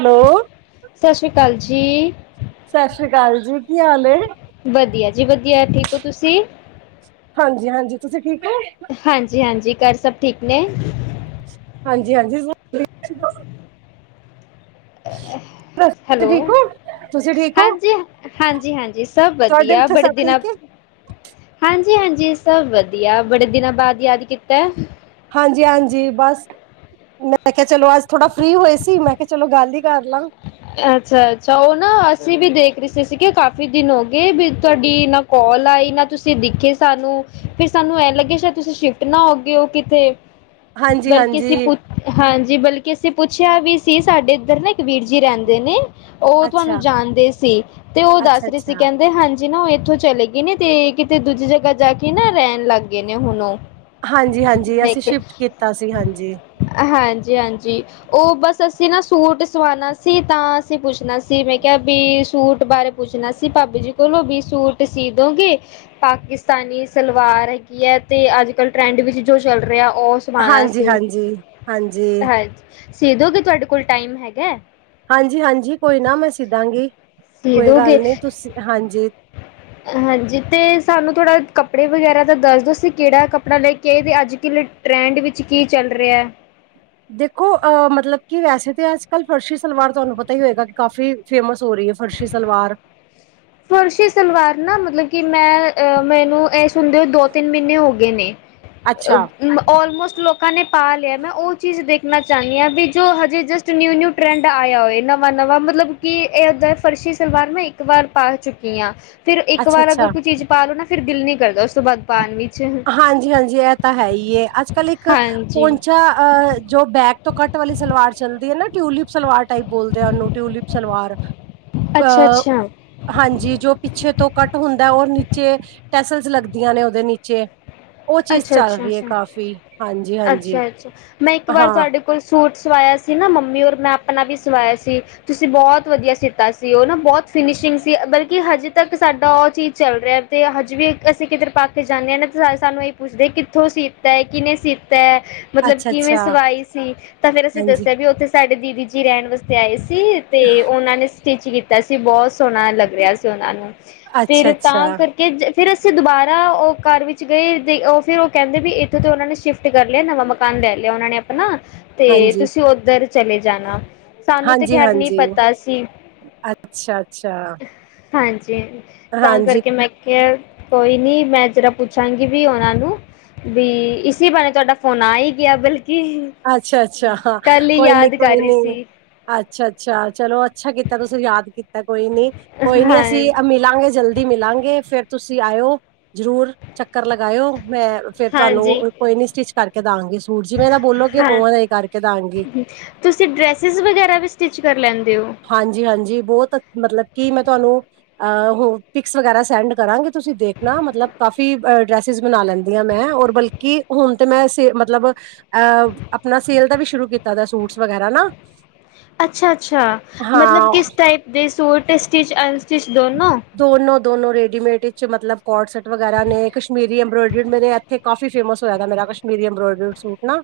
Hello. ਸਸ ਸ਼੍ਰੀਕਾਲ ਜੀ। ਸਸ ਸ਼੍ਰੀਕਾਲ ਜੀ, ਕੀ ਹਾਲ ਏ? ਵਧੀਆ ਜੀ ਵਧੀਆ, ਠੀਕ ਓ ਤੁਸੀਂ? ਹਾਂਜੀ-ਹਾਂਜੀ, ਤੁਸੀਂ ਠੀਕ ਓ? ਹਾਂਜੀ-ਹਾਂਜੀ, ਘਰ ਸਭ ਠੀਕ ਨੇ? ਹਾਂਜੀ-ਹਾਂਜੀ। [unintelligible] [inaudible] ਹੈਲੋ, ਠੀਕ ਹੋ ਤੁਸੀਂ ਠੀਕ ਹੋ ਹਾਂਜੀ, ਹਾਂਜੀ-ਹਾਂਜੀ, ਸਭ ਤੁਹਾਡੇ ਵਧੀਆ ਉੱਥੇ ਬੜੇ ਸਭ ਦਿਨਾਂ ਠੀਕ ਹੈ ਹਾਂਜੀ-ਹਾਂਜੀ, ਸਭ ਵਧੀਆ ਬੜੇ ਦਿਨਾਂ ਬਾਦ ਯਾਦ ਕੀਤਾ ਐ। ਹਾਂਜੀ-ਹਾਂਜੀ, ਬਸ ਮੈਂ ਕਿਹਾ ਚਲੋ ਅੱਜ ਥੋੜਾ ਫਰੀ ਹੋਏ ਸੀ, ਮੈਂ ਕਿਹਾ ਚਲੋ ਗੱਲ ਈ ਕਰ ਲਾ। ਅੱਛਾ-ਅੱਛਾ, ਓ ਨਾ ਅਸੀਂ ਵੀ ਦੇਖ ਰਹੇ ਸੀ ਕਿ ਕਾਫੀ ਦਿਨ ਹੋ ਗਏ ਵੀ ਤੁਹਾਡੀ ਨਾ ਕੋਲ ਆਈ ਨਾ ਤੁਸੀਂ ਦੇਖੇ ਸਾਨੂੰ, ਫਿਰ ਸਾਨੂੰ ਐਂ ਲੱਗੇ ਸ਼ਾਇਦ ਤੁਸੀਂ ਸ਼ਿਫਟ ਨਾ ਹੋ ਗਏ ਹੋ ਕਿਤੇ। ਹਾਂਜੀ ਬਲਕਿ ਅਸੀਂ ਹਾਂਜੀ ਪੁੱਛ, ਹਾਂਜੀ ਬਲਕਿ ਅਸੀਂ ਪੁੱਛਿਆ ਵੀ ਸੀ, ਸਾਡੇ ਇਧਰ ਨਾ ਇੱਕ ਵੀਰ ਜੀ ਰਹਿੰਦੇ ਦੇ ਨੇ ਓ ਤੁਹਾਨੂੰ ਅੱਛਾ ਜਾਣਦੇ ਸੀ ਤੇ ਓ ਅੱਛਾ ਦੱਸ ਰਹੇ ਸੀ ਅੱਛਾ ਕਹਿੰਦੇ ਹਾਂ ਜੀ ਨਾ ਇਥੋਂ ਚਲੇ ਗਏ ਨੇ ਤੇ ਕਿਤੇ ਦੂਜੀ ਜਗ੍ਹਾ ਜਾ ਕੇ ਨਾ ਰਹਿਣ ਲੱਗ ਗਏ ਨੇ ਹੁਨ ਓ। ਹਾਂਜੀ-ਹਾਂਜੀ, ਅਸੀਂ ਸ਼ਿਫਟ ਕੀਤਾ ਸੀ ਹਾਂਜੀ। ਹਾਂਜੀ-ਹਾਂਜੀ, ਓ ਬਸ ਅਸੀਂ ਨਾ ਸੂਟ ਸਵਾਨਾ ਸੀ ਤਾਂ ਅਸੀਂ ਪੁੱਛਣਾ ਸੀ, ਮੈਂ ਕਿਹਾ ਵੀ ਸੂਟ ਬਾਰੇ ਪੁੱਛਣਾ ਸੀ, ਭਾਬੀ ਜੀ ਕੋਲੋਂ ਵੀ ਸੂਟ ਸੀ ਦੋ ਗੇ ਪਾਕਿਸਤਾਨੀ ਸਲਵਾਰ ਹੈਗੀ ਹੈ ਤੇ ਅੱਜ-ਕੱਲ੍ਹ ਟਰੈਂਡ ਵਿੱਚ ਜੋ ਚੱਲ ਰਿਹਾ ਓ ਸਵਾਨਾ ਹਾਂਜੀ ਸੀ, ਹਾਂਜੀ ਹਾਂਜੀ ਹਾਂਜ ਸੀ ਦੋ ਗੇ ਤੁਹਾਡੇ ਕੋਲ ਟਾਈਮ ਹੈਗਾ? ਹਾਂਜੀ-ਹਾਂਜੀ ਕੋਈ ਨਾ, ਮੈਂ ਸੀ ਦਾਂਗੀ। ਸੀ ਦੋ ਗੇ? ਹਾਂਜੀ, ਤੇ ਸਾਨੂੰ ਥੋੜ੍ਹਾ ਕੱਪੜੇ ਵਗੈਰਾ ਤਾਂ ਦੱਸ ਦਿਉਂ, ਕੇੜਾ ਕੱਪੜਾ ਲੈ ਕੇ ਤੇ ਅੱਜ, ਕਿੱ ਟਰੈਂਡ ਵਿੱਚ, ਕੀ ਚੱਲ ਰਿਹਾ? ਦੇਖੋ ਆ ਮਤਲਬ ਕਿ ਵੈਸੇ, ਤੇ ਅੱਜ ਕੱਲ ਫਰਸ਼ੀ ਸਲਵਾਰ, ਤਾਨੂੰ ਪਤਾ ਹੀ ਹੋਏਗਾ, ਕਾਫ਼ੀ ਫੇਮਸ, ਹੋ ਰਹੀ ਹੈ ਫਰਸ਼ੀ ਸਲਵਾਰ ਹ [unintelligible] ਫਰਸ਼ੀ ਸਲਵਾਰ ਨਾ, ਮਤਲਬ ਕਿ ਮੈਂ ਮੈਨੂੰ ਇਹ, ਸੁਣਦੇ ਹੋ ਦੋ ਤਿੰਨ ਮਹੀਨੇ ਹੋ ਗਏ ਨੇ ਅੱਛਾ, ਅਹ [inaudible] ਆਲ ਮੋਸਟ ਲੋਕਾਂ ਨੇ ਪਾ ਲਿਆ, ਮੈਂ ਉਹ ਚੀਜ਼ ਦੇਖਣਾ ਚਾਂਦੀ ਹਾਂ ਵੀ, ਜੋ ਹਜੇ ਜਸਟ ਨਿਊ ਨਿਊ ਟਰੈਂਡ ਆਯਾ ਵੈ ਨਵਾਂ ਨਵਾਂ ਮਤਲਬ ਕਿ ਇਹ ਏਹੱਦਾਂ ਫਰਸ਼ੀ ਸਲਵਾਰ ਨਾ ਇੱਕ ਇਕ ਵਾਰ ਪਾ ਚੁੱਕੀ ਆ ਫਿਰ ਇੱਕ ਵਾਰ ਅੱਛਾ-ਅੱਛਾ। ਅਗਰ ਕੋਈ ਚੀਜ਼ ਪਾ ਲੋ ਨਾ ਫਿਰ ਦਿਲ ਨੀ ਕਰਦਾ ਉਸ ਤੋਂ ਬਾਅਦ ਪਾਨ ਵਿੱਚ। ਹਾਂਜੀ ਹਾਂਜੀ ਇਹ ਤਾਂ ਹੈ ਇ ਐ ਅੱਜ ਕੱਲ ਇੱਕ ਹਾਂਜੀ ਪੋਂਚਾ ਅ ਜੋ ਬੈਕ ਤੋਂ ਕੱਟ ਵਾਲੀ ਸਲਵਾਰ ਚੱਲਦੀ ਏ ਨਾ ਟਿਊਲੀਪ। ਸਲਵਾਰ ਟਾਈਪ ਬੋਲਦੇ ਆ ਓਨੂੰ ਟਿਊਲਿਪ ਸਲਵਾਰ ਅੱਛਾ ਅਹ ਅੱਛਾ ਹਾਂਜੀ ਜੋ ਪਿੱਛੇ ਤੋਂ ਕੱਟ ਹੁੰਦਾ ਏ ਨੀਚੇ ਟੈਸਲਸ ਲੱਗਦੇ। ਆਂ ਨੇ ਓਹਦੇ ਨੀਚੇ। ਉਹ, ਚੀਜ਼ ਅੱਛਾ ਚੱਲ ਅੱਛਾ ਰਹੀ ਹੈ ਅੱਛਾ ਕਾਫ਼ੀ, ਹਾਂਜੀ ਹਾਂਜੀ ਹਾਂ ਕੋਈ, ਸੂਟ ਸਵਾਇਆ ਸੀ ਨਾ ਮੰਮੀ ਔਰ ਮੈਂ ਆਪਣਾ ਵੀ, ਸਵਾਇਆ ਸੀ। ਤੁਸੀਂ, ਬਹੁਤ ਵਧੀਆ ਸੀਤਾ ਸੀ। ਉਹ ਨਾ ਬਹੁਤ ਫਿਨਿਸ਼ਿੰਗ ਸੀ ਬਲਕਿ, ਹਜੇ ਤੱਕ ਸਾਡਾ ਉਹ ਚੀਜ਼ ਚੱਲ ਰਿਹਾ ਅਤੇ ਹਜੇ ਵੀ, ਅਸੀਂ ਕਿਧਰੇ ਪਾ ਕੇ ਜਾਂਦੇ ਹਾਂ, ਨਾ ਤਾਂ ਸਾਨੂੰ, ਇਹ ਪੁਛਦੇ ਕਿੱਥੋਂ ਸੀਤਾ, ਕਿਨੇ ਸੀਤਾ? ਮਤਲਬ ਕਿਵੇਂ, ਅੱਛਾ-ਅੱਛਾ ਸਵਾਈ ਸੀ ਤਾਂ ਫੇਰ ਅਸੀਂ ਹਾਂਜੀ ਦੱਸਿਆ, ਵੀ ਉੱਥੇ ਸਾਡੇ ਦੀਦੀ, ਜੀ ਰੈਣ ਵਾਸਤੇ ਆਏ ਸੀ। ਤੇ ਉਹਨਾਂ ਨੇ, ਸਟਿਚ ਕੀਤਾ ਸੀ ਬਹੁਤ ਸੋਣਾ ਲੱਗ ਰਿਹਾ ਸੀ, ਉਹਨਾਂ ਨੂੰ ਫਿਰ ਤਾਂ ਅੱਛਾ-ਅੱਛਾ ਕਰ ਕਿ, ਫਿਰ ਅਸੀਂ ਦੁਬਾਰਾ ਉਹ ਘਰ ਵਿੱਚ ਗਏ ਤੇ ਉਹ ਫੇਿਰ ਉਹ ਕਹਿੰਦੇ, ਵੀ ਇੱਥੋਂ ਤੇ ਉਨਾਂ ਨੇ ਸ਼ਿਫਟ ਕਰ ਲਿਆ, ਨਵਾਂ ਮਕਾਨ ਲੈ ਲਿਆ ਆਪਣਾ ਤੇ ਹਾਂਜੀ, ਤੁਸੀਂ, ਓਦਰ ਚਲੇ ਜਾਣਾ ਸਾਨੂੰ ਤੇ ਖੈਰ, ਨਹੀਂ ਹਾਂਜੀ-ਹਾਂਜੀ। ਪਤਾ ਸੀ। ਅੱਛਾ-ਅੱਛਾ, ਹਾਂਜੀ, ਤਾਂ ਹਾਂਜੀ, ਕਰਕੇ ਮੈਂ ਕਿਹਾ ਕੋਈ ਨੀ, ਮੈਂ ਜਰਾ ਪੁੱਛਾਂਗੀ ਵੀ ਉਨਾਂ ਨੂੰ, ਵੀ ਇਸੀ ਬਾਰੇ ਤੁਹਾਡਾ ਫੋਨ ਆ ਹੀ ਗਿਆ, ਬਲਕਿ ਅੱਛਾ ਅੱਛਾ ਹਾਂ ਕੱਲ ਹੀ ਕੋਈ ਨੀ ਯਾਦ ਕਰ ਕੋਈ ਰਹੀ ਨੀ ਸੀ ਅੱਛਾ- ਅੱਛਾ ਚਲੋ ਅੱਛਾ ਕੀਤਾ ਤੁਸੀਂ ਯਾਦ ਕੀਤਾ ਕੋਈ ਨੀ, ਕੋਈ ਨੀ ਹਾਂ ਅਸੀਂ ਅਮੀ ਮਿਲਾਂਗੇ ਜਲਦੀ ਮਿਲਾਂਗੇ ਫੇਰ ਤੁਸੀਂ ਆਇਓ ਜਰੂਰ ਚੱਕਰ ਲਗਾਇਓ ਮੈਂ ਫੇਰ ਤੁਹਾਨੂੰ ਹਾਂਜੀ ਕੋਈ ਨੀ ਸਟਿਚ ਕਰਕੇ ਦਾਂਗੀ ਸੂਟ ਜਿਵੇੈਂ ਦਾ ਬੌ ਹਾਂ ਤੁਸੀਂ ਡਰੈਸਿਸ ਵਗੈਰਾ ਵੀ ਸਟਿਚ ਕਰ ਲੈਂਦੇ ਓ? ਹਾਂਜੀ ਹਾਂਜੀ ਬੋਤ ਮਤਲਬ ਕਿ ਮੈਂ ਤੁਹਾਨੂੰ ਅ ਹੋ ਪਿਕਸ ਵਗੈਰਾ ਸੈਂਡ ਕਰਾਂਗੀ ਤੁਸੀਂ ਦੇਖਨਾ ਮਤਲਬ ਕਾਫੀ ਡਰੈਸ ਚੀਜ਼ ਬਨਾ ਲੈਂਦੀ ਆ ਮੈਂ ਔਰ ਬਲਕਿ ਹੁਨ ਤੇ ਮੈਂ ਮਤਲਬ ਅਹ ਆਪਨਾ ਸੇਲ ਦਾ ਵੀ ਸ਼ੁਰੂ ਕੀਤਾ ਦਾ ਸੂਟਸ ਵਗੈਰਾ ਨਾ। ਅੱਛਾ ਅੱਛਾ ਮਤਲਬ ਹਾਂ ਕਿਸ ਟਾਈਪ ਦੇ ਸੂਟ ਸਟਿਚ ਅਨਸਟਿਚ ਦੋਨੋਂ? ਦੋਨੋ ਦੋਨੋ ਰੇਡੀਮੇਡ ਵਿੱਚ ਮਤਲਬ ਕੋਟ ਸੈੱਟ ਵਗੈਰਾ ਨੇ ਕਸ਼ਮੀਰੀ ਅੰਬਰੋਇਡਰੀ ਮੇਰੇ ਐਥੇ ਕਾਫ਼ੀ ਫੇਮਸ ਹੋਇਆ ਦਾ ਮੇਰਾ ਕਸ਼ਮੀਰੀ ਐਂਬਰੋਇਡਡ ਸੂਟ ਨਾ।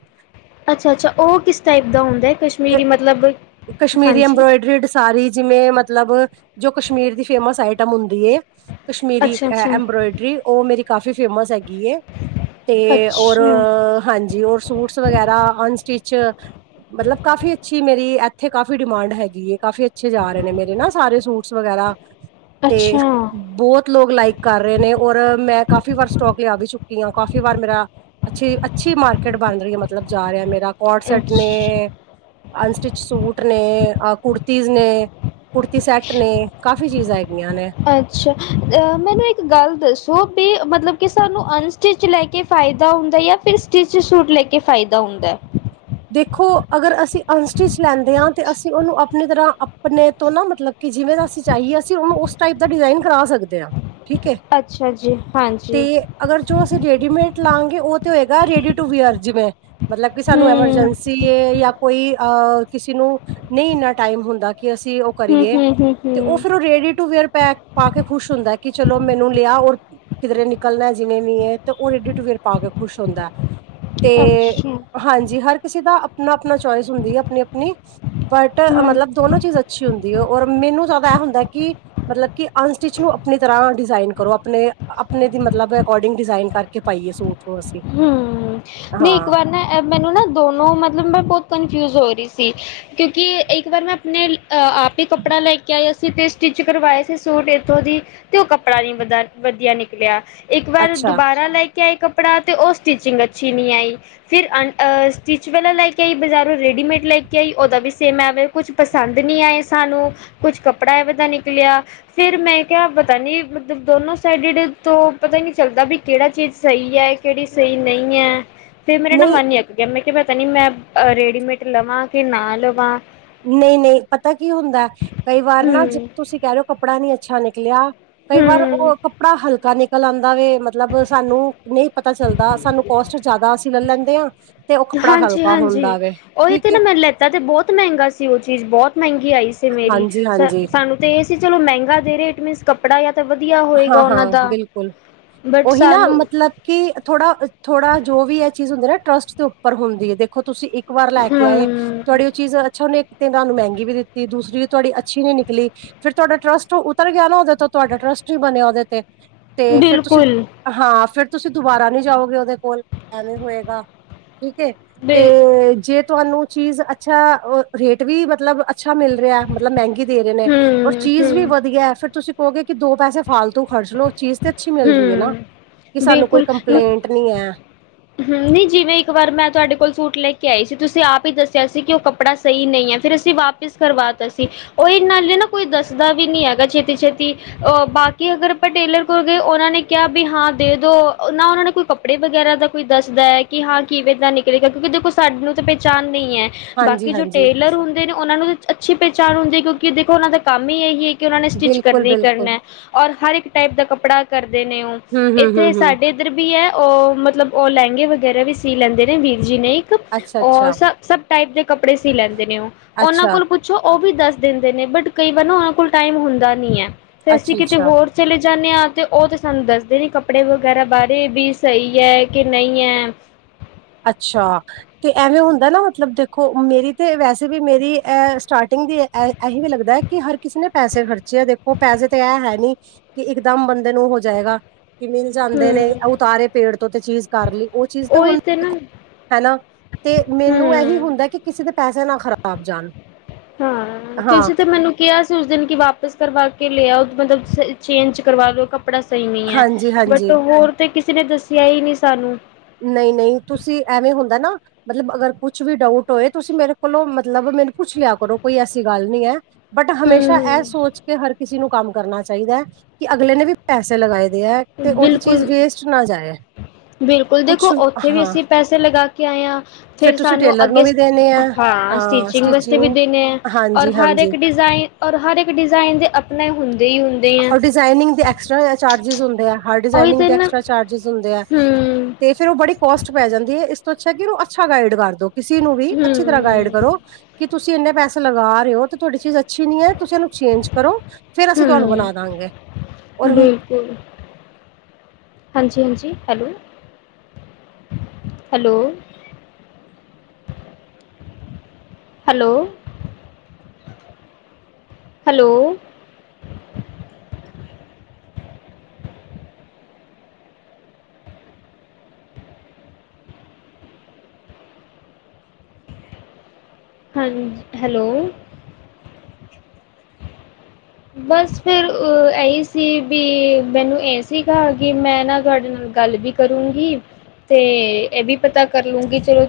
ਅੱਛਾ ਅੱਛਾ ਓਹ ਕਿਸ ਟਾਈਪ ਦਾ ਹੁੰਦਾ ਏ ਤੇ ਕਸ਼ਮੀਰੀ ਮਤਲਬ ਕਸ਼ਮੀਰੀ ਹਾਂਜੀ। ਐੰਬਰੋਇਡਰੀਡ ਸਾਰੀ ਜਿਵੇਂ ਮਤਲਬ ਜੋ ਕਸ਼ਮੀਰ ਦੀ ਫੇਮਸ ਆਈਟਮ ਹੁੰਦੀ ਏ। ਕਸ਼ਮੀਰੀ ਅੱਛਾ-ਅੱਛਾ। ਐਬਰੋਇਡਰੀ ਓਹ ਮੇਰੀ ਕਾਫ਼ੀ ਫੇਮਸ ਹੈਗੀ ਏ। ਤੇ ਔਰ ਅੱਛਾ, ਹਾਂਜੀ ਔਰ ਸੂਟਸ ਵਗੈਰਾ ਅਨਸਟਿਚ। ਮਤਲਬ ਕਾਫੀ ਅੱਛੀ ਮੇਰੀ ਐਥੇ ਕਾਫੀ ਡਿਮਾਂਡ ਹੈਗੀ ਏ ਕਾਫੀ ਅੱਛੇ ਜਾ ਰਹੇ ਨੇ ਮੇਰੇ ਨਾ ਸਾਰੇ ਸੂਟ। ਵਗੈਰਾ ਤੇ ਅੱਛਾ, ਬਹੁਤ ਲੋਕ ਲਾਈਕ ਕਰ ਰਹੇ ਨੇ ਔਰ ਮੈਂ ਕਾਫੀ ਵਾਰ ਸਟੋਕ ਲਿਆ ਵੀ ਚੁੱਕੀ ਆ ਕਾਫੀ ਵਾਰ ਮੇਰਾ ਅੱਛੀ ਅੱਛੀ ਮਾਰਕੀਟ ਬਨ ਰਹੀ ਏ ਮਤਲਬ ਜਾ ਰਿਹਾ ਮੇਰਾ। ਕੋਟ ਸੈਟ ਅੱਛਾ। ਨੇ ਅਨਸਟਿਚ ਸੂਟ ਨੇ ਅ ਕੁੜਤੀਜ ਨੇ। ਕੁਰਤੀ ਸੈੱਟ ਨੇ, ਕਾਫ਼ੀ ਚੀਜ਼ਾ ਹੈਗੀਆਂ ਨੇ। ਅੱਛਾ, ਮੈਨੂੰ ਇੱਕ ਗੱਲ ਦੱਸੋ ਬੀ ਮਤਲਬ ਕਿ ਸਾਨੂੰ ਅਨ ਸਟਿੱਚ ਲੈ ਕੇ ਫਾਇਦਾ ਹੁੰਦਾ ਯਾ ਫਿਰ ਸਟਿਚ ਸੂਟ ਲੈਕੇ ਫਾਇਦਾ ਹੁੰਦਾ ਐ? ਦੇਖੋ ਅਗਰ ਅਸੀਂ ਅਨ ਸਟਿਚ ਲੈਂਦੇ ਆ ਤੇ ਅਸੀਂ ਓਹਨੂ ਅਪ ਨੀ ਤਰਾ, ਅਪਨੇ ਤੋਂ ਨਾ ਮਤਲਬ ਕਿ ਜਿਵੇਂ ਅਸੀਂ ਚਾਈਏ, ਅਸੀ ਓਂਵੇ ਉਸ ਟਾਈਪ ਦਾ ਡਿਜ਼ਾਇਨ ਕਰਾ ਸਕਦੇ ਆ। ਠੀਕ ਏ, ਅੱਛਾ ਜੀ ਹਾਂਜੀ ਤੇ ਅਗਰ ਜੋ ਅਸੀਂ ਰੇਡੀਮੇਡ ਲਾਂ ਗੇ, ਓ ਹੋਏਗਾ ਰੇਡੀ ਟੂ ਵੀਅਰ ਜਿਵੇਂ, ਮਤਲਬ ਕਿ ਸਾਨੂੰ ਐਮਰ ਹੂੰ। ਐਮਰਜੈਂਸੀ ਹੈ ਯਾ ਕੋਈ ਆ ਕਿਸੇ ਨੂੰ ਨਹੀਂ ਇਨ੍ਹਾਂ ਟਾਈਮ ਹੁੰਦਾ ਕਿ ਅਸੀਂ ਕਰੀਏ ਹੂੰ-ਹੂੰ, ਤੇ ਉਹ ਹੂੰ-ਹੂੰ ਫਿਰ ਉਹ ਰੇਡੀ-ਟੂ-ਵੀਅਰ ਪੈਕ ਪਾ ਕੇ ਖੁਸ਼ ਹੁੰਦਾ ਕਿ ਚਲੋ ਮੈਨੂੰ ਲਿਆ ਔਰ ਕਿਧਰੇ ਨਿਕਲਣਾ ਜਿਵੇਂ ਵੀ ਹੈ, ਤੇ ਉਰੀ ਟਿਟ ਪਾ ਕੇ ਖੁਸ਼ ਹੁੰਦਾ ਹੈ। ਤੇ ਅੱਛਾ ਹਾਂਜੀ ਹਰ ਕਿਸੇ ਦਾ ਆਪਣਾ ਆਪਣਾ ਚੁਇਸ ਹੁੰਦੀ ਹੈ, ਆਪਣੀ ਆਪਣੀ। ਬਟ ਹੂੰ। ਮਤਲਬ ਦੋਨੋ ਚੀਜ਼ ਅੱਛੀ ਹੁੰਦੀ ਹੈ ਔਰ ਮੈਨੂੰ ਜ਼ਿਆਦਾ ਇਹ ਹੁੰਦਾ ਕਿ? ਮਤਲਬ ਕਿ ਅਨਸਟਿਚ ਨੂੰ ਅਪਨੀ ਤਰ੍ਹਾਂ ਡਿਜ਼ਾਇਨ ਕਰੋ ਅਪਨੇ, ਅਪਨੇ ਦੀ ਮਤਲਬ ਅਕੋਰਡਿੰਗ ਡਿਜ਼ਾਇਨ ਕਰਕੇ ਪਾਈਏ ਸੂਟ। ਨੂੰ ਅਸੀਂ ਹੂੰ, ਨਈ ਇੱਕ ਹਾਂ ਵਾਰ ਨਾ ਐ ਮੈਨੂੰ ਨਾ ਦੋਨੋ ਮਤਲਬ ਮੈਂ ਬੋਤ ਕਨਫਿਊਜ ਹੋ ਰੀ ਸੀ। ਕਿਉਂਕਿ ਇੱਕ ਵਾਰ ਮੈ ਆਪਣੇ ਅ ਆਪ ਈ ਕੱਪੜਾ ਲੈਕੇ ਆਈਆ ਸੀ ਤੇ ਸਟਿੱਚ ਕਰਵਾਏ ਸੀ ਸੂਟ ਏਥੋਂ ਦੀ। ਤੇ ਓ ਕੱਪੜਾ ਨੀ ਵਧਾ ਵਧੀਆ ਨਿਕਲਿਆ ਇੱਕ ਵਾਰ ਅੱਛਾ ਦੁਬਾਰਾ ਲੈ ਕੇ ਆਏ ਕੱਪੜਾ ਓਹ ਸਟਿਚਿੰਗ ਅੱਛੀ ਨ‌ਈਂ ਆਈ, ਤੇ ਫਿਰ ਅ ਸਟਿਚ ਵਾਲਾ ਲੈ ਕੇ ਆਈ ਬਜ਼ਾਰੋਂ, ਰੈਡੀਮੇਡ ਲੈ ਕੇ ਆਈ ਓਹਦਾ ਵੀ ਸੇਮ ਐ ਵੇ। ਕੁਛ ਪਸੰਦ ਨੀ ਆਏ ਸਾਨੂੰ, ਕੁਛ ਕੱਪੜਾ ਐਵੇਂ ਦਾ ਨਿਕਲਿਆ। ਫਿਰ ਮੈਂ ਕਿਆ ਪਤਾ ਨੀ, ਮਤਬ ਦੋਨੋਂ ਸਾਈਡਿਡ ਤੋਂ ਪਤਾ ਨ‌ਈਂ ਚੱਲਦਾ ਵੀ ਕਿਹੜਾ ਚੀਜ਼ ਸਹੀ ਐ। ਕਿਹੜੀ ਸਹੀ ਨ‌ਈਂ ਏ ਤੇ ਮੇਰੇ ਨਾ ਨਹੀਂ ਮਨ ਈ ਯਾਂ ਮੈ ਕ‌ੇਆ ਪਤਾ ਨੀ ਮੈਂ, ਰੇਡੀਮੇਟ ਲਵਾਂ ਕਿ ਨਾ ਲਵਾਂ। ਨ‌ਈਂ-ਨ‌ਈਂ, ਪਤਾ ਕੀ ਹੁੰਦਾ ਕਈ ਵਾਰ ਨਾ, ਜ ਹਮ ਤੁਸੀਂ ਕਹਿ ਰ‌ੇ ਓ ਕੱਪੜਾ ਨੀ ਅੱਛਾ ਨਿਕਲਿਆ। ਕਈ ਵਾਰ ਹਮ ਹੋਰ ਕਪ ਪੜਾ ਹਲਕਾ ਨਿਕਲ ਆਂਦਾ ਵੇ ਮਤਲਬ ਸਾਨੂੰ ਨ‌ਈਂ ਪਤਾ ਚੱਲਦਾ, ਸਾਨੂੰ ਕੋਸਟ ਜਿਆਦਾ ਅਸੀਂ ਲੈ ਲੈਂਦੇ ਆ। ਹਾਂਜੀ-ਹਾਂਜੀ, ਓਹੀ ਤੇ ਹੈ ਨਾ ਮੈਂ ਲੈਤਾ ਤੇ ਬਹੁਤ ਮਹਿੰਗਾ ਸੀ ਓਹ ਚੀਜ਼, ਬਹੁਤ ਮਹਿੰਗੀ ਆਈ ਸੀ। ਤੇ ਮੇਰੀ, ਹਾਂਜੀ-ਹਾਂਜੀ, ਸਾਨੂੰ ਤੇ ਇਹ ਸੀ ਚਲੋ ਮਹਿੰਗਾ ਦੇ ਰੇ, ਇਟ ਮੀਨਸ ਕਪ ਕਪੜਾ ਯਾ ਤੇ ਵਧੀਆ ਹੋਏਗਾ ਓਹਨਾਂ ਹਾਂ-ਹਾਂ ਦਾ। ਬਿਲਕੁਲ। ਬਟ ਉਹੀ ਨਾ ਸਾਨੂੰ ਮਤਲਬ ਕਿ ਥੋੜਾ-ਥੋੜਾ ਜੋ ਵੀ ਇਹ ਚੀਜ਼ ਹੁੰਦੀ ਏ ਨਾ, ਟਰੱਸਟ ਦੇ ਉੱਪਰ ਹੁੰਦੀ ਐ ਦੇਖੋ ਤੁਸੀਂ ਇੱਕ ਇੱਕ ਵਾਰ ਲੈ ਕੇ ਆਏ, ਹਮ ਤਵਾਡੀ ਓਹ ਚੀਜ਼ ਅੱਛਾ, ਓਹਨੇ ਇੱਕ ਤੇ ਤੁਹਾਨੂੰ ਮਹਿੰਗੀ ਵੀ ਦਿੱਤੀ ਦੂਸਰੀ ਵੀ ਤੁਹਾਡੀ ਅੱਛੀ ਨੀ ਨਿਕਲੀ। ਫਿਰ ਤੁਹਾਡਾ ਟਰੱਸਟ ਉਤਰ ਗਿਆ ਨਾ ਓਹਦੇ ਤੋਂ ਤੁਹਾਡਾ ਟਰੱਸਟ ਨੀ ਬਨੇਆ ਓਹਦੇ ਤੇ। ਤੇ ਫੇਰ ਤੁਸੀਂ ਬਿਲਕੁਲ ਹਾਂ ਫਿਰ ਤੁਸੀਂ ਦੁਬਾਰਾ ਨਹੀਂ ਜਾਓਗੇ ਉਹਦੇ ਕੋਲ, ਐਵੇਂ ਹੋਏਗਾ ਠੀਕ ਹੈ ਬਿਲ ਤੇ ਜੇ ਤੁਹਾਨੂੰ ਚੀਜ਼ ਅੱਛਾ ਰੇਟ ਵੀ ਮਤਲਬ ਅੱਛਾ ਮਿਲ ਰਿਹਾ। ਮਤਲਬ ਮਹਿੰਗੀ ਦੇ ਰਹੇ ਨੇ ਔਰ ਹਮ ਚੀਜ਼ ਵੀ ਹਮ ਵਧੀਆ ਫੇਰ ਤੁਸੀਂ ਕਹੋਗੇ ਕਿ ਦੋ ਪੈਸੇ ਫਾਲਤੂ ਖਰਚ ਲੋਓ ਚੀਜ਼- ਤੇ ਅੱਛੀ ਮਿਲ ਰਹੀ ਹੈ ਨਾ ਹੂੰ ਕਿ ਸਾਨੂੰ ਕੋਈ ਬਿਲਕੁਲ ਕੰਪਲੇਂਟ ਨਹੀ ਹੈ। ਹੂੰ ਨਈ ਜਿਵੇਂ ਇੱਕ ਵਾਰ ਮੈਂ ਤੁਆਡੇ ਕੋਲ ਸੂਟ ਲੈ ਕੇ ਆਈ ਸੀ ਤੁਸੀਂ ਆਪ ਈ ਦੱਸਿਆ ਸੀ ਕਿ ਓ ਕੱਪੜਾ ਸਈ ਨਈ ਐ ਫਿਰ ਅਸੀਂ ਵਾਪ ਪਿਸ ਕਰਵਾ ਤਾਸੀ ਓਹੀ ਨਾਲੇ ਨਾ ਕੋਈ ਦੱਸਦਾ ਵੀ ਨੀ ਐਗਾ ਛੇਤੀ-ਛੇਤੀ। ਅ ਬਾਕੀ ਅਗਰ ਆਪਾ ਟੇਲਰ ਕੋਲ ਗਏ ਉਨਾਂ ਨੇ ਕੇਆ ਵੀ ਹਾਂ ਦੇ ਦੋ ਨਾ ਉਨਾਂ ਨੇ ਕੋਈ ਕੱਪੜੇ ਵਗੈਰਾ ਦਾ ਕੋਈ ਦੱਸਦਾ ਐ ਕਿ ਹਾਂ ਕਿਵੇ ਦਾਂ ਨਿਕਲੇਗਾ ਕਿਉਂਕਿ ਦੇਖੋ ਸਾਨੂ ਤੇ ਪੈਚਾਨ ਨਈ ਐ। ਹਾਂਜੀ ਬਾਕੀ ਜੋ ਹਾਂਜੀ ਟੇਲਰ ਹੁੰ ਫੇਰ ਓਨਾ ਨੂੰ ਅੱਛੀ ਪੈ਼ਚਾਣ ਹੁੰਦੀ ਐ ਕਿਉਂਕਿ ਦੇਖੋ ਉਨਾਂ ਦਾ ਕੰਮ ਈ ਇਹੀ ਹੈ ਕਿ ਉਨਾਂ ਨੇ ਸਟਿੱਚ ਬਿਲਕੁਲ ਕਰਨਾ ਈ ਬਿਲਕੁਲ ਕਰਨਾ। ਓਰ ਹਰ ਇੱਕ ਟਾਈਪ ਦਾ ਕੱਪੜਾ ਕਰਦੇ ਨੇ ਓ ਹਮ ਹਮ ਇੱਥੇ ਹਮ ਹਮ ਸਾਡੇ ਇੱਦਰ ਵੀ ਐ ਓ ਮਤਲਬ ਓ ਲੈਂਗੇ ਵਗੈਰਾ ਵੀ ਸੀ ਲੈਂਦੇ ਨੇ ਵੀਰ ਜੀ ਨੇ ਇੱਕ ਅੱਛਾ ਓ ਅੱਛਾ ਸਬ-ਸਬ ਟਾਈਪ ਦੇ ਕੱਪੜੇ ਸੀ ਲੈਂਦੇ ਨੇ ਓ ਓਨਾਂ ਅੱਛਾ ਕੋਲ ਪੁਛ ਓ ਵੀ ਦੱਸ ਦਿੰਦੇ ਨੇ ਬਟ ਕਈ ਵਾਰ ਨਾ ਉਨਾਂ ਕੋਲ ਟਾਈਮ ਹੁੰਦਾ ਨੀ ਐ ਫੇਰ ਅਸੀਂ ਅੱਛਾ ਕਿਤੇ ਅੱਛਾ ਹੋਰ ਚਲੇ ਜਾਨੇ ਆ ਤੇ ਓ ਤਾਂ ਸਾਨੂੰ ਦੱਸਦੇ ਨੀ ਕੱਪੜੇ ਵਗੈਰਾ ਬਾਰੇ ਵੀ ਸਈ ਐ ਕੇ ਨਈ ਐ। ਅੱਛਾ। ਤੇ ਐਵੇਂ ਹੁੰਦਾ ਨਾ ਮਤਲਬ ਦੇਖੋ ਮੇਰੀ ਤੇ ਵੈਸੇ ਵੀ ਮੇਰੀ ਸਟਾਰਟਿੰਗ ਦੀ- ਇਹ ਵੀ ਲੱਗਦਾ ਹੈ ਕਿ ਹਰ ਕਿਸੇ ਨੇ ਪੈਸੇ ਖਰਚੇ ਹੈ ਦੇਖੋ ਪੈਸੇ ਤੇ ਇਹ ਹੈ ਨਹੀਂ? ਕਿ ਇਕਦਮ ਬੰਦੇ ਨੂੰ ਹੋ ਜਾਏਗਾ। ਕੀ ਮਿਲ ਜਾਂਦੇ ਹਮ ਨੇ ਉਤਾਰੇ ਪੇੜ ਤੋ ਤੇ ਚੀਜ਼ ਕਰ ਲਈ ਓ ਚੀਜ਼ ਤੇ ਹੁਣ ਏਨਾ ਨੂੰ ਹੈਨਾ, ਤੇ ਮੈਨੂੰ ਐਹੀ ਹੁੰਦੈ ਕਿ ਕਿਸੇ ਦੇ ਪੈਸੇ ਨਾ ਖ਼ਰਾਬ ਜਾਣ। ਹਾਂ, ਤੁਸੀ ਤੇ ਮੇਨੂੰ ਕਿਆ ਸੀ, ਉਸ ਦਿਨ ਕਿ ਵਾਪਸ ਕਰਵਾ ਕੇ ਲਿਂਂਆਓ ਮਤਲਬ ਚ ਚੇਂਜ ਕਰਵਾ ਲੋ, ਕੱ ਕੱਪੜਾ ਸਹੀ ਨ‌ਈਂ ਐ ਹਾਂਜੀ ਹਾਂਜੀ ਬਟ ਹੋਰ ਤੇ ਕਿਸੇ ਨੇ ਦੱਸਿਆ ਈ ਨੀ ਸਾਨੂੰ ਨ‌ਈਂ-ਨ‌ਈਂ ਤੁਸੀਂ ਐਵੇਂ ਹੁੰਦਾ ਨਾ ਮਤਲਬ ਅਗਰ ਕੁਛ ਵੀ ਡਾਊਟ ਹੋਏ ਤੁਸੀ ਮੇਰੇ ਕੋਲੋਂ ਮਤਲਬ ਮੈਨੂੰ ਪੁੱਛ ਲਿਆ ਕਰੋ ਕੋਈ ਐਸੀ ਗੱਲ ਨਈ ਐ। ਬਟ ਹਮੇਸ਼ਾ ਅਹ ਹੂੰ-ਹੂੰ, ਸੋਚ ਕੇ ਹਰ ਕਿਸੇ ਨੂੰ ਕੰਮ ਕਰਨਾ ਚਾਈਦਾ ਐ, ਕਿ ਅਗਲੇ ਨੇ ਵੀ ਪੈਸੇ ਲਗਾਏ ਦੇ ਐ ਤੇ ਉਹਦੀ ਬਿਲਕੁਲ। ਚੀਜ਼ ਵੇਸਟ ਨਾ ਜਾਏ। ਬਿਲਕੁਲ, ਦੇਖੋ ਕੁਛ ਉੱਥੇ ਵੀ ਹਾਂ ਅਸੀਂ ਪੈਸੇ ਲਗਾ ਕੇ ਆਏ ਹਾਂ ਫਿਰ ਤੁਸੀਂ ਸਾਨੂੰ ਟੇਲਰ ਅੱਗੇ ਨੂੰ ਵੀ ਦੇਣੇ ਆ ਹਾਂ, ਸਟਿਚਿੰਗ ਵਾਸਤੇ ਵੀ ਦੇਣੇ ਐ, ਔਰ ਹਾਂਜੀ ਹਰ ਹਾਂਜੀ ਇੱਕ ਡਿਜ਼ਾਇਨ ਔਰ ਹਰ ਇੱਕ ਡਿਜ਼ਾਇਨ ਦੇ ਆਪਣੇ ਹੁੰਦੇਂ-ਹੁੰਦੇਂ ਐ। ਡਿਜ਼ਾਈਨਿੰਗ ਦੇ ਐਕਸਰਾ ਚਾਰਜਿਜ ਹੁੰਦੇ ਆ ਹਰ ਉਹੀ ਡਿਜ਼ਾਇਨਿੰਗ ਤੇ ਦੇ ਨਾ ਐਕਸਟਰਾ ਚਾਰਜਿਜ ਹੁੰਦੇ ਆ ਹੂੰ, ਤੇ ਫੇਰ ਓ ਬੜੀ ਕੋਸਟ ਪੈ ਜਾਂਦੀ ਐ ਇਸ ਤੋਂ ਅੱਛਾ ਕਿ ਉਨੂੰ ਅੱਛਾ ਗਾਈਡ ਕਰ ਦੋ ਕਿਸੀ ਨੂੰ ਵੀ ਅੱਛੀ ਤਰ੍ਹਾਂ ਗਾਈਡ ਹੂੰ, ਕਰੋ ਕਿ ਤੁਸੀਂ ਇੰਨੇ ਪੈਸੇ ਲਗਾ ਰੇ ਓ ਤੇ ਤੁਆਡੀ ਚੀਜ਼ ਅੱਛੀ ਨੀ ਹੈ ਤੁਸੀਂ ਐਨੂੰ ਚੇਂਜ ਕਰੋ ਫੇਰ ਅਸੀ ਹੂੰ ਬਿਲਕੁਲ। ਹਾਂਜੀ-ਹਾਂਜੀ ਹੈਲੋ, ਹੈਲੋ। ਹੈਲੋ। ਹੈਲੋ। ਹਾਂਜੀ ਹੈਲੋ। ਬਸ ਫੇਰ ਅ ਇਹੀ ਸੀ ਵੀ ਮੈਨੂੰ ਇਹ ਸੀਗਾ ਕਿ ਮੈਂ ਨਾ ਤੁਹਾਡੇ ਨਾਲ ਗੱਲ ਵੀ? ਕਰੂੰਗੀ। ਤੇ ਇਹ ਵੀ ਪਤਾ ਕਰ ਲੂੰਗੀ ਚਲੋ।